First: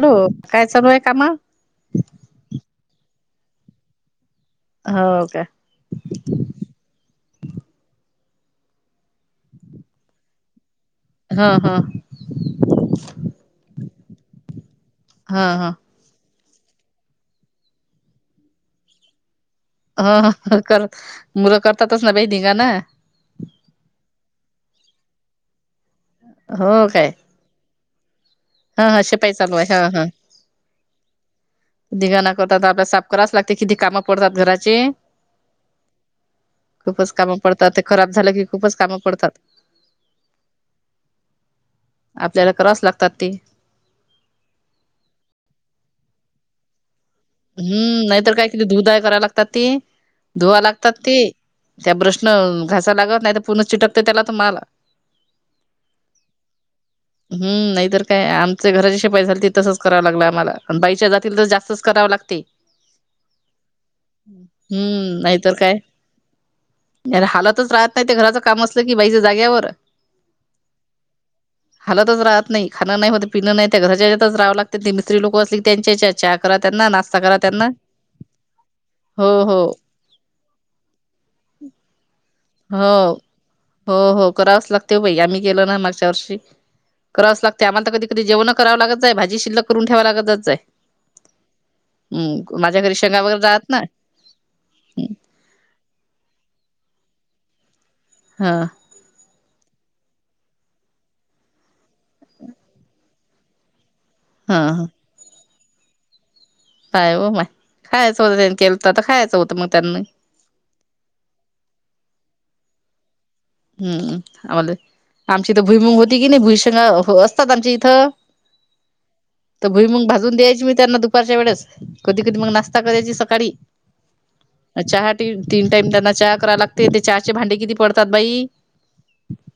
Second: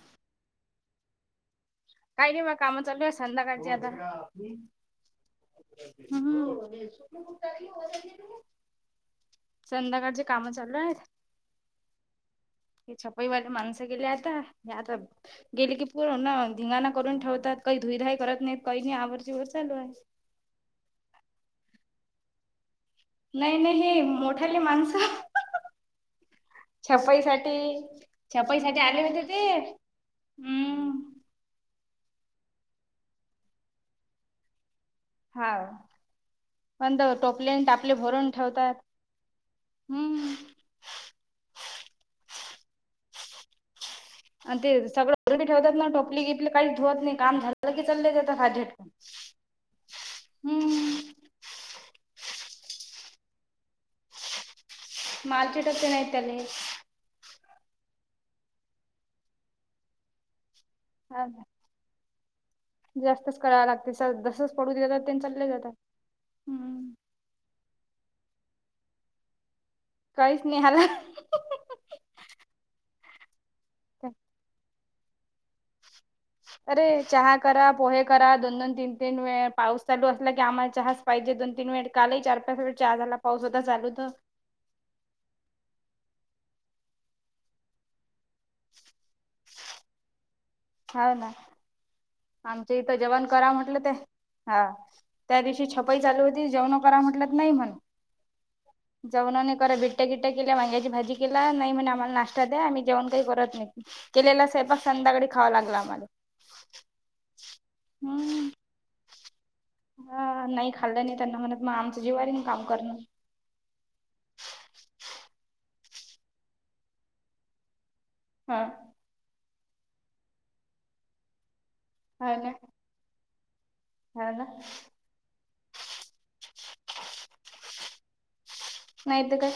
Hello काय चालू आहे कामा? काय नाही बा कामं चालू आहे संध्याकाळची आता हो का? हो [unintelligible] संध्याकाळची कामं चालू आहेत. हा हा. हे छपाईवाले माणसं गेले आता, आता ह ह गेली की ना धिंगाणा करून ठेवतात काही धुईधाय करत नाहीत काही नाही आवर जेवर चालू आहे कर मुलं करतातच ना बाई धिंगाणा नाही नाही हे मोठाली माणसं हो काय छपाईसाठी छपाईसाठी ह ह आले होते शिपाई ते चालू आहे ह ह हम्म धिंगाणा करतात आपल्या साफ कराच लागते किती काम पडतात घराचे हा. प खूपच कामं टोपले अन पडतात ते टापले खराब भरून झालं की ठेवतात खूपच कामं पडतात हम्म आपल्याला करावाच लागतात ते आणि ते सगळ [unintelligible] ठेवतात ना टोपली गिपली काहीचं धुवंत नाही काम झालं की हम्म चालले नाहीतर जातात काय हात कती झटकून. धुधाय कराय लागतात ती धुवा लागतात हम्म ती त्या ब्रशनं घासाय लागत नाही तर पुर्ण चिटकते त्याला तो माल माल चिटकते नाही त्याले हम् नाहीतर काय आमच्या घरात छपाई झालती तसच करावं लागलं आम्हाला बाईच्या हा जातील ना. तर जास्तच करावं लागत. जास्तच करायला लागते जसच पडू दिलं तर तेन हम्म चाले जातात हम्म. हालातच राहत नाही ते घराचं काम असलं की बाईच जाग्यावर काहीच नाही हाल हालातच राहत नाही खाणं नाही होत पिणं नाही त्या घराच्यातच रहावं लागते ते मिस्त्री लोक असली त्यांच्या चहा करा अरे त्यांना नाश चहा करा, पोहे करा, दोन- दोन, तीन- तीन हो वेळ हो पाऊस चालू असलं की आआम्हाला चहाच पाहिजे दोन तीन वेड कालही चार पाच वेळ चहा झाला पाऊस होता चालू तर करावाच लागते बाई आम्ही गेलो ना मागच्या वर्षी करावं लागते आमाला तर कधी कधी जेवण करावं लागजाय आहे भाजी शिल्लक करून ठेवा लागतजाय आहे हा ना आमच घरी इथं शेंगा जेवण वगैरे करा राहत म्हटलं ना ते हा त्या दिवशी छपाई चालू होती जेवणं करा म्हटलत नाही म्हण हा. जेवणाने करा बिट्टया बिट्टया केल्या वांग्याची भाजी केला नाही म्हणे आम्हाला नाश्ता द्या आम्ही जेवण काही करत नाही केलेला हा स्वयंपाक हा संध्याकाडी खावां लागलं आम्हाला काय हो माय खायचं होतं हम्म त्यांनी केलं तर तर खायचं होतं मग त्यांना हा नाही खाल्लं नाही त्यांना म्हणत मग आमच जीवारी काम करणं हम् आम्हाला आमची इथं भुईमंग होती कि नाही भुईशंग असतात आमची इथं हा तर भुईमूग भाजून द्यायची मी त्यांना दुपारच्या वेळेस कधी हा कधी मग ना नाश्ता करायची सकाळी हा ना चहा टी तीन टाईम त्यांना चहा करावे लागते ते चहाचे भांडे किती पडतात बाई नाहीतर काय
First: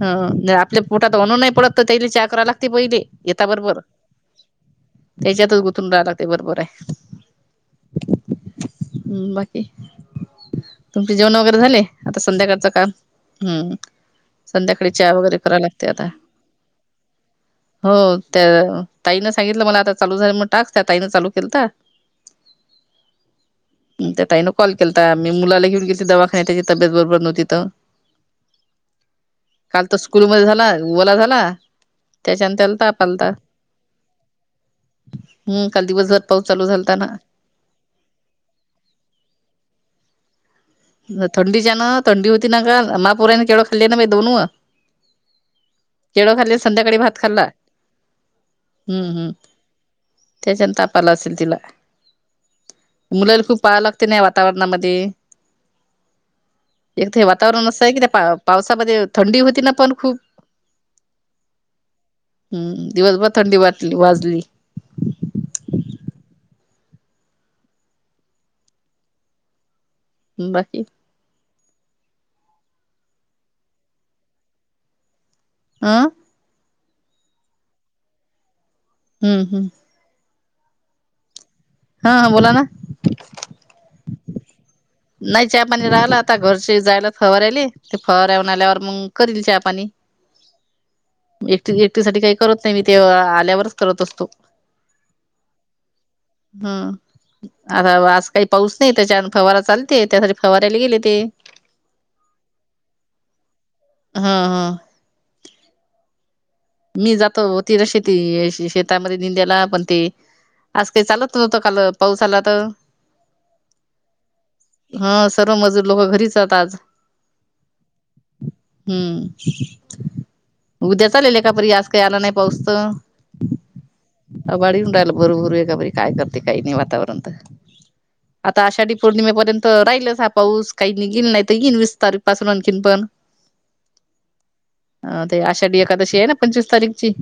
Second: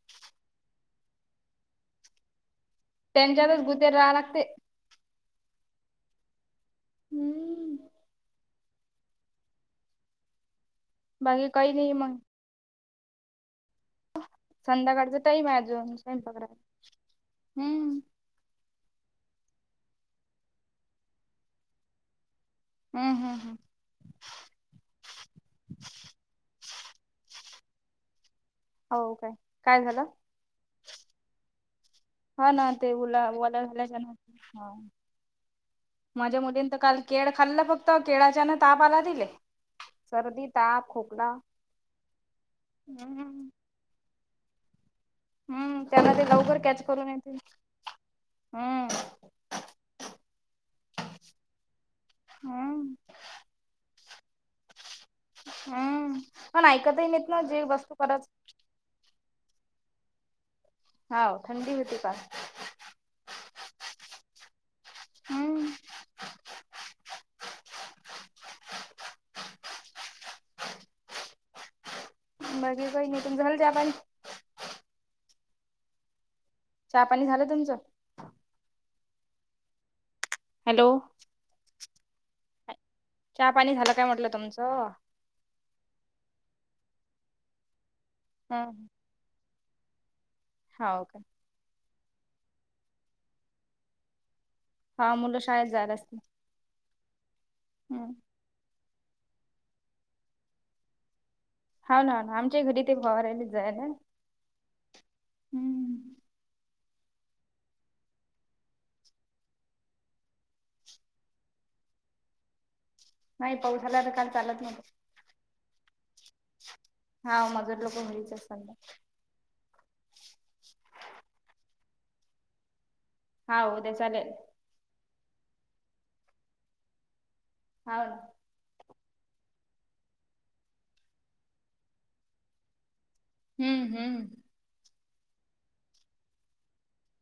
ह आपल्या पोटात अन्न नाही पडतं तैली चा करावि लागते पहिले येता त्यांच्यातच बरोबर गुतेर राहाव लागते. त्याच्यातच गुथून राय लागते बरोबर आहे हम्म हम्म बाकी तुमचे जेवण वगैरे झाले आता संध्याकाळचं काम हम्म संध्याकाळी चहा संध्याकाळचं वगैरे टाईम आहे कराव लागते अजून आता स्यंपाक कराय हम्म हो त्या ताईन सांगितलं मला आता चालू झालं म्हणून टास्क त्या ताईनं चालू केलतं हम् हम् हम त्या ताईनं कॉल केलता तर मी मुला घेऊन गेलती दवाखाण्यात त्याची तब्येत बरोबर नव्हती तर हो काय काय काल तर झालं स्कूल मध्ये झाला ओला झाला हा त्याच्यान ना त्याला ते ताप ओला आलता वला झाल्याच्या ना हम काल दिवसभर माझ्या पाऊस चालू मुलीन तर झाला काल केळ खाल्ल फक्त केळाच्यान ताप आला त सर्दी, ताप खोकला थंडीच्या ना थंडी होती ना का महापुरा हम्म केवळं खाल्ली ना दोन व हम्म त्यांना ते केडं लवकर खाल्ले कॅच संध्याकाळी करून भात येते खाल्ला. हम्म हम्म त्याच्यान तापाला असेल तिला. हा. मुलाला खूप पाहावं लागते नाही वातावरणामध्ये. हम्म पण ऐकतही नाहीत ना जी वस्तू खतच त्यामध्ये थंडी होती ना पण खूप होा थंडी होती का हम्म दिवसभर थंडी वाटली वाजली. हम्म. बाकी. बाकीे का मी तुून झालं त्या प [inaudible] चहापाणी झालं तुमचं हम्म हम् हॅलो! हा हा बोला ना चहा पाणी झालं काय म्हटलं तुमचं नाही चहा पाणी राहिला आता घरचे जायला फवारयले ते फवारान आल्यावर मग करील चहापाणी. हा का. एकट एकटी साठी काही करत नाही मी ते आल्यावरच करत असतो. हा मुलं शाळेत जाणार असते. हम्म आता आज काही पाऊस नाही त्याच्यान फवारा चाल. ते त्यासाठी फवारायला गेले ते हा ना ना आम घरी ते भोवारहिलेच जाय ना हा हा. हम्म. मी जातोतीि तर शेती शेतामध्ये निंद्याला पण ते आज काही चालत नव्हतं काल पाऊस आला तर नाही पाऊस आला तर काल चालत नव्हतं हा सर्व मजूर लोक घरीच आात आज हाव मजूर लोक घरीच असतात हम्म. उद्या चाललेल आहे का परी आज काही याला नाही पाहोचत. हा उद्या चालेल. बाळीऊन राहिला भरभरू एका बरी काय करते काही नाही वातावरण तर हान. आता आषाढी पौर्णिमेपर्यंत राहिलच हा पाऊस काही निघ गेला नाही तर येईन वीस तारीख पासून आणखीन पण. हम्म हम्म. अ ते आषाढी एखादशी आहे ना पंचवीस तारीखची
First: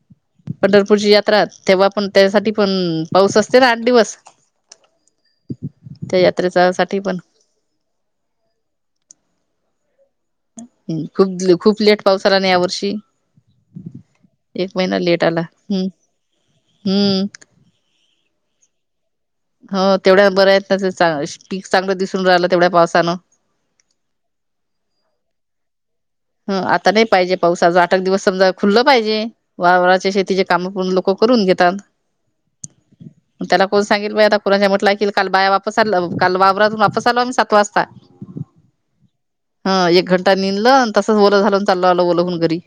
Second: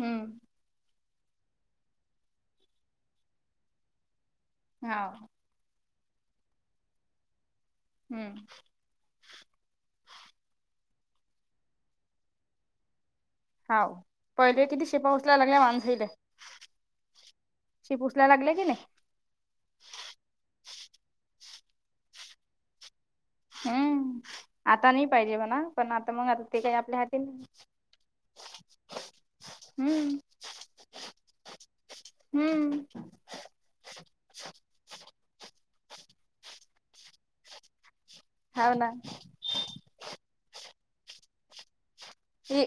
हम्म. पंढरपूरची यात्रा तेव्हा पण त्यासाठी पण पाऊस असते ना आठ दिवस. हा. त्या यात्रेचा साठी पण हम्म. खूप खूप लेट पावसा आला नाही या वर्षी हा पहिले किती शिपा उचला आला लागल्या हम्म माांजईला. हम्म शि पुोसयला लागल्या की नाही. हो तेवढ्या बऱ्या आहेत ना ते पीक चांगलं दिसून राहिलं तेवढ्या पावसानं हम्म आता नाही पाहिजे मणा ह आता नाही पाहिजे पावसा ज आठ एक दिवस समजा खुल्लं पाहिजे वारवारचे हम्म शेतीचे काम पण लोक. करून घेतात. हम्म. त्याला कोण सांगेल बा आता कुणाच्या म्हटलं क काल बाया वापस आ काल वावरातून वापस आलो आम्ही सात वाजता. हव ना. ह एक घंटा निलं तसच बओलं झालं चालला बलत. इ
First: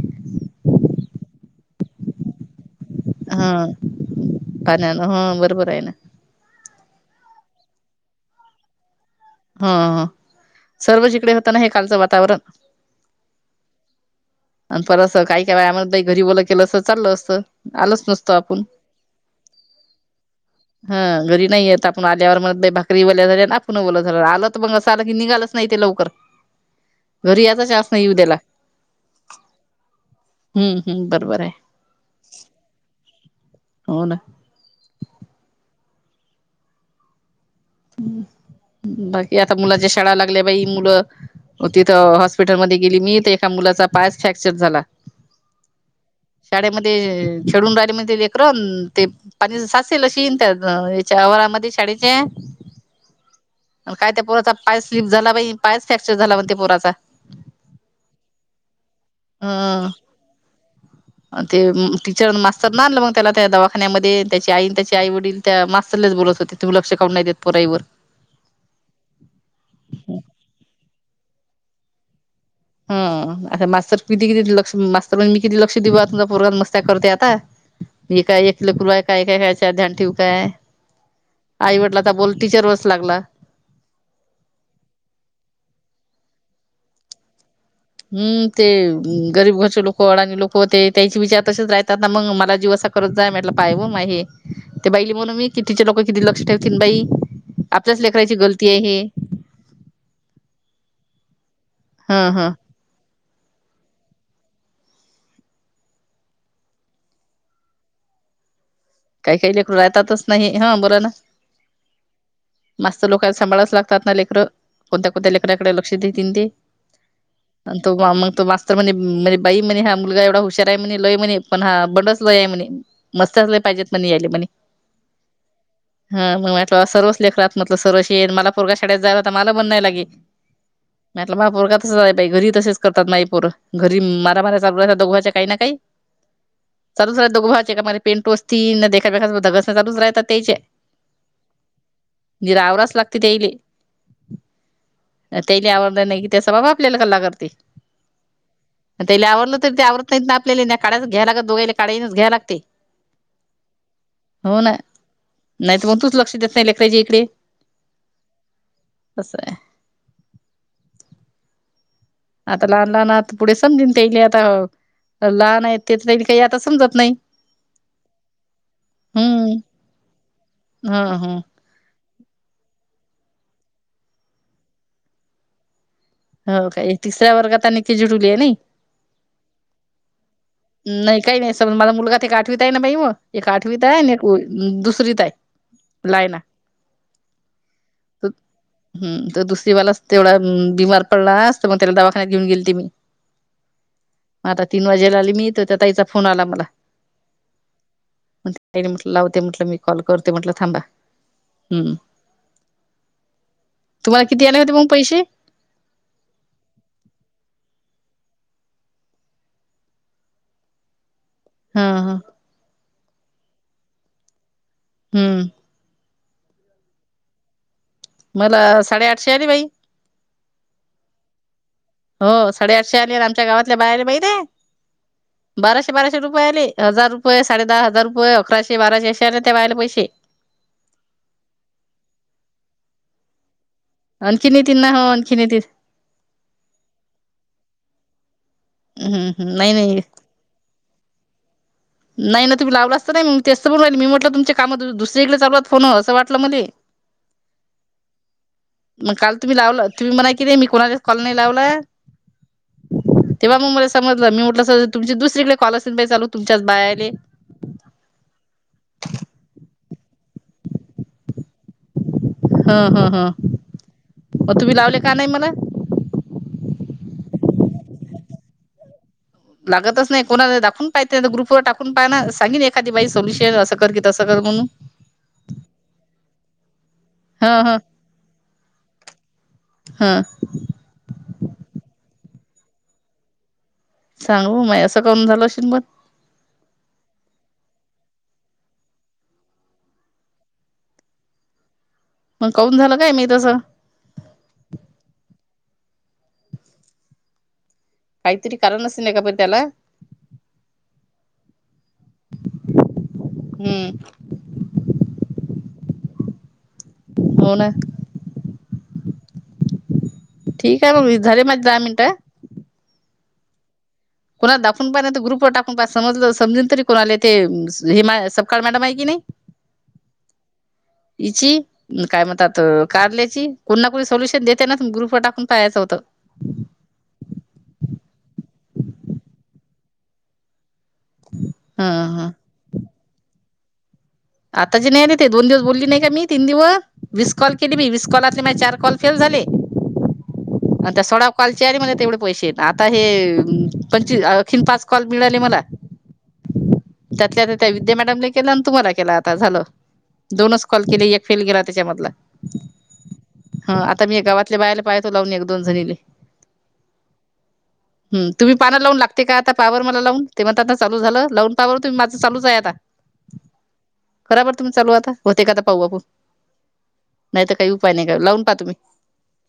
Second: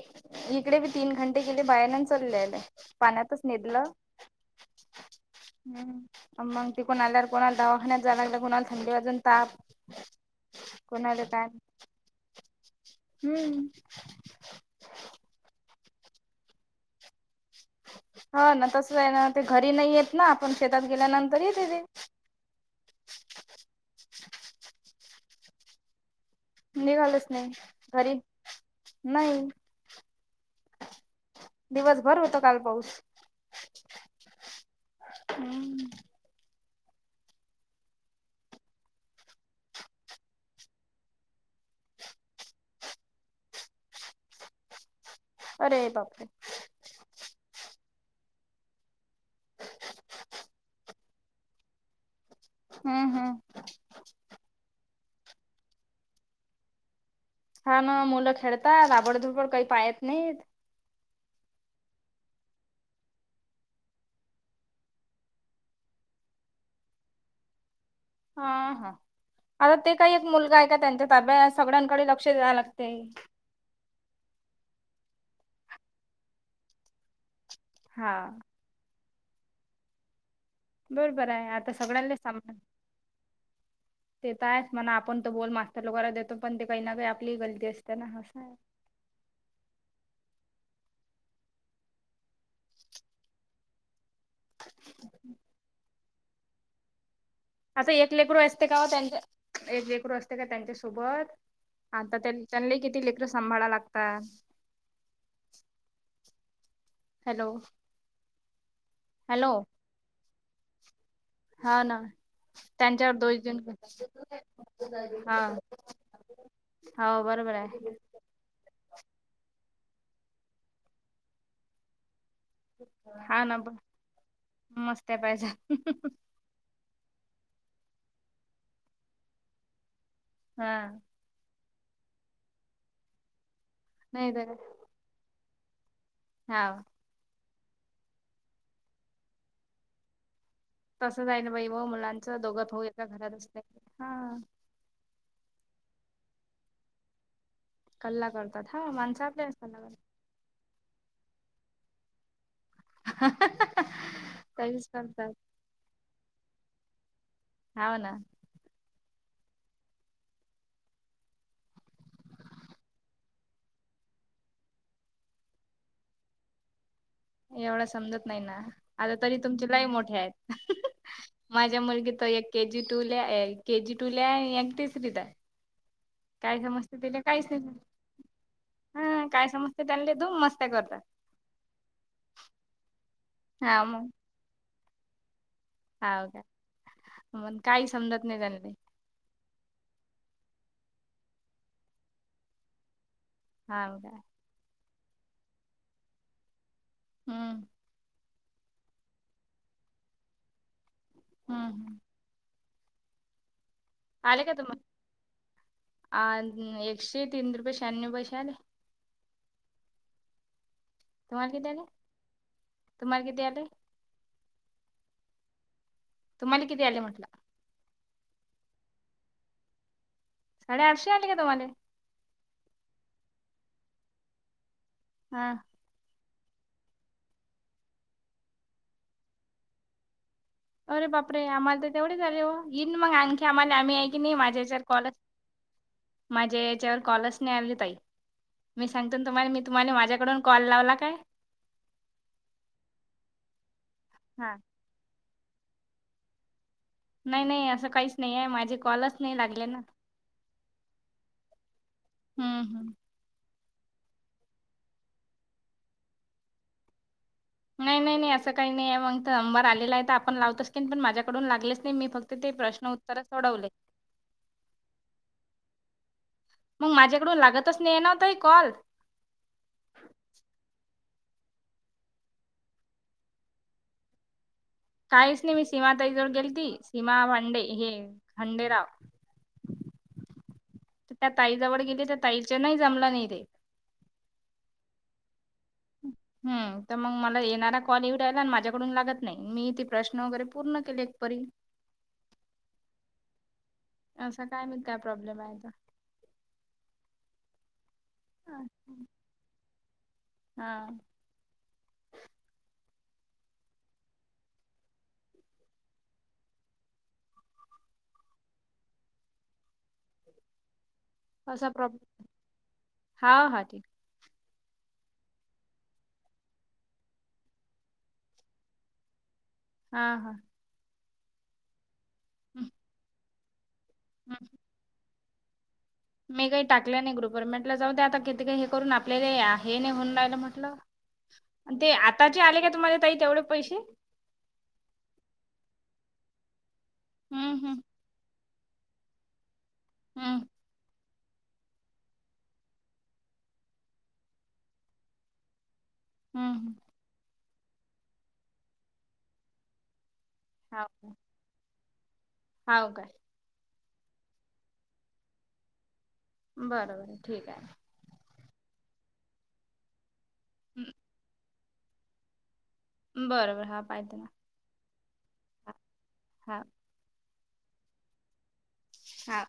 इकडे बी तीन घंटे गेले बाहेर ना चाललेले. पाण्यातच हा निधलं पाण्यानं ह बरोबर आहे ना हम्म. मग तिकून आल्यावर कोणाला दवाखान्यात जायलाला कोणा थंडी वाजून. ताप हा सर्वच कोणाल इकडे काय. होता ना हे कालचं वातावरण. हम्म. आणि पर असं काही काय वम घरी बोललं केलं असं चाललं असतं. आलोच नसतो हा आपण ना तस आहे ना ते घरी नाही येत ना आपण शेतात हा घरी गेल्यानंतरही नाही तेथे. येत आपण भाकरी ओल्या झाली ना आपु झालं आलं तर मग असं आलं की निघालच नाही ते लवकर. निघालच घरी नाही याचा चान्स नाही घरी येऊ द्याला नाही. हम्म हम्म बरोबर आहे. दिवसभर होत काल पाऊस. हो ना. हम्म. ह बाकी आता मुलाच्या शाळाला लागले बाई मुलं. तिथं हॉस्पिटल मध्ये गेली मी तर एका मुलाचा पायच फ्रॅक्चर झाला. अरे बापरे. शाळेमध्ये छडून राहिले म लेकरन ते. पाण सासेल शन त्या याच्यावरामध्ये शाळेचे. हम्म हम्म. काय त्या पुोराचा पायस स्लीप झाला पाहि पायस फ्रॅक्चर झाला म्हण त्या पोराचा. हा ना मुलं खेळतात आबडधोबड काही हं पायत नाहीत. ते टीचर मास्तर नाही आणलं मग त्याला त्या दवाखान्यामध्ये त्याची आई त्याचे आई वडील. त्या मास्रलेच बोलत होते तुम्ही लक्ष काहुन नाही देत पराईवर. हा हा आता ते काही एक मुलगा आहे का त्यांच्या ताब्यात सगळ्यांकडे लक्ष द्यायला. हा अ मास्तर किती किती लक्ष मास्तर म्हण मी किती लक्ष देऊ तु पोगात मस्त्या करतेय आता. हा मी काय एक किलपूरवा आहे काय एकय याच्यात ध्यान ठेव काय. बरोबर आहे आता आईवडलाचा सगळ्यांना बोल सामान टीचर वच लागला. ते तर आहेच म्हणा आपण त बोल मास्तर लगैयला देतो पण ते काही ना काही आपली गलती असते. ना असं हम् आहे ते गरीब घरचे लोक अडाणी लोक होते त्याचे विचार तसेच राहतात ना मग म. ला जीवसा करत जाय म्हटलं पाय व म हे ते बईली म्हणून मी कितीचे लोक किती लक्ष ठेवतील बाई. असं आपल्याच एक लेकराची लेकड असते गलती आहे कावा हे त्यांच. एक लेकरु असते का त्यांच्यासोबत ह आता ह त्याच्याले किती ले. र सांभाळा लागता. हॅलो. काही हॅलो काही लेकरु राहतातच नाही हा बरं ना. हां ना. मस्त त्यांच्यावर लोकांला दोष देऊन सांभाळाच लागतात ना लेकरं कोणत्या कोणत्या हा लेकराकडे लक्ष देतीलन ते. हो बरोबर आणि आहे तो मग तो मास्तर. तर म्हणे म्हणजे बाई म्हणे हा मुलगा एवढा हुशार आहेणे लय म्हणे पण हा बंडच लय आहे म्हणे. हा मस्तच ना लय ब पाहिजेत म्हणे यायले म्हणे मस्त पाहिजे. हा मग म्हटलं सर्वच लेखलात म्हटलं सर्वशी येेत मला परगा शाळेत जाय होता मला ब नाही लागे. हा. म्हटलं माग पोरग तसय घरी तसेच करतात माई पोर घरी नाही मारा तर मार्या चाल दोघ्याच्या काही ना काही. हा. चाूच रा दोघ भावांचे एकमेकाला पेंटोस् देखा चाूच राहता तेच. तसं जाईल बाई व मुलांचं दोघत होऊ लागते घरात असते हा. तेनी आवडलं नाही की त्यासं बाबा आपल्याला कल लागत नाही. कल्ला करतात हा माणसा आपल्या असताना. आपल्या कायच घ्या लागत दोघाला काा्यानच घ्या लागते. [unintelligible] हो ना करतात नाही तर मग तूच लक्ष देत नाही लेखराजे इकडे. हाव ना तंस आहे. आता लहान लहान आ पुढे समजेन तेले आता लहान आहेत तेच काही आता समजत नाही‌. एवढा समजत नाही ना, आता तरी हम्म तुमचे लाई मोठे आहेत. ह ह माझ्या मुलगी त एक के जी टू ला केजी टू ला एक तिसरी त आहे. काय हो समजते तले तिसऱ्या कायच वर्गात आणि ती जुडुली आहे नाही. ह काय समजते त्या दो मस्त नाही काही नाही समज माझा मुलगा एक आठवीत आहे ना बाई, मग एक आठवीत हा आहे आणि एक दुसरीत आहे. हो लायना का मग काही समजत नाही त्यां नाही. हम् तर दुसरी वालाच तेवढा बीमार पडला असत मग त्याला दवाखान्यात घेऊन गेल त मी. हा का. आता तीन वाजेला आली मी इ त त्या ताईचा फोन आला मला. हम्म! ई म्हटलं लावते म्हटलं मी कॉल करते म्हटलं थांबा. हम्! हम्म आले का तुम अ एकशे तीन रुपये शहाण्णव पैसे आले. तुम्हा किती आले, हा हा तुम्हाला किती आले. हम्म! तुम्हाला किती आले म्हटलं. मला साडेआठशे आली बाई. साडेआठशे आली का तुम्हाले‌. हो साडेआठशे आली आमच्या गावातल्या बायाला माहित आहे. हा. बाराशे, बाराशे रुपये आले, हजार रुपये, साडे दहा हजार रुये, अकराशे, बाराशे आशिया आले त्या बायाला पैसे. अरे बाप रे! आम्हाला तर तेवढे झाले हो येईन मग आणखी आम्हाला आम्ही की नाही आणखीन माझ्या येतील याच्यावर ना कॉल हो आणखीन येतील माझ्या याच्यावर कॉलस नाही आली ताई. मी सांगतो तुम्हाला हम्म मी नाही तुम्हाला नाही माझ्याकडून कॉल लावला काय. नाही ना तुम्ही लावला असत नाही मग, तेस्त पण राहिल मी म्हटलं तुमच्या हा कामात दुसरीकडे चालू आहेत फोन असं वाटलं मले. नाही नाही असं काहीच नाही आहे माझे मग कॉलच काल नाही तुम्ही लागले ना लावलं, तुम्ही म्हणा क नाही मी कोणाला कॉल नाही लावलाय. हा‌.. तेव्हा मग मला समजलं मी म्हटलं सर तुमची दुसरीकडे कॉल असल बाई चालू तुमच बायले. नाही नाही नाही, असं काही नाही आहे मग तर नंबर आलेला आहे तर, आपण लावतोच की पण माझ्याकडून लागलेच नाही मी फक्त ते प्रश्न हं हं उत्तर हं सोडवले. मग तुम्ही लावले का नाही मला मग माझ्याकडून लागतच नाही ना ताई ते कॉल. लागतच नाही कोणा दाखवून पाह ग्रुपवर टाकून पा ना सांगेन एखादी बाई सोल्युशन असं कर की तं कर म्हणून. काहीच नाही मी सीमा ताईजवळ गेल तीसीमा भांडे हं हं हे खांडेराव. हा. त्या ताईजवळ गेले त्या ताईच्या नाही जमला नाही ते. सांग म असं करून झालं असेल मग, हम तर मग मला येणारा कॉल एवढा आला माझ्याकडून लागत नाही. मी ते प्रश्न वगैरे पूर्ण केले एक परी. मग कौन झालं काय मी तसं. असं काय मी काय प्रॉब्लेम आहेता. काहीतरी करा नसेे नाही का पण त्याला. हा. हम्म! होना ठीक आहे ममी असा प्रॉब् हा हा ठीक. कोणाला दाखवून पाहि तर ग्रुप ववर टाकून पा समज समजून तरी कोणाला ते हे सपकाळ मॅडम आहे की नाही. हा हा हची काय म्हणतात हं, कारल्याची कोणीणा कोणी हं. सोल्युशन देत ना म ग्रुप टाकून. पहायचं होतं. मी काही टाकल्या नाही ग्रुपवर म्हटलं जाऊ दे आता किती काही हे करून आपल्याला हे नाही होऊन राहिलं म्हटलं. ते हं हं आताचे आले का तुम्हाला ताई तेवढे पैसे. आता ज नाही नाही ते दोन दिवस बोलली नाही का मी तीन दिवस वीस कॉल हम्म केली हम्म मी वीस कॉलरले मी चार कॉल. फेल झाले. हम आणि त्या सोळा कॉलचे आले मला तेवढे पैसे आता हे पंचवी अखीन पाच कॉल मिळाले मला. हम् हम विद्या मॅडम के तुम्हाला केला आता झालं दोनच कॉल केले. फेल गेला त्याच्यामधला. हो का हा आता मी गावातल्या बायला पाहतो लावून एक दोन जणीले बर बर ठीक आहे हम तुम्ही पाना लावून लागते का आता पावर मला लावून ते म्हण आता चालू झालं लावून का बर माझं चालच आहे आता. बरं बरं हा पाहित ना. बराबर तुम् चालू आताते का आ पाहू आपुन. हा नाही तर काही उपाय नाही लावून पाहा तुम्ही. हा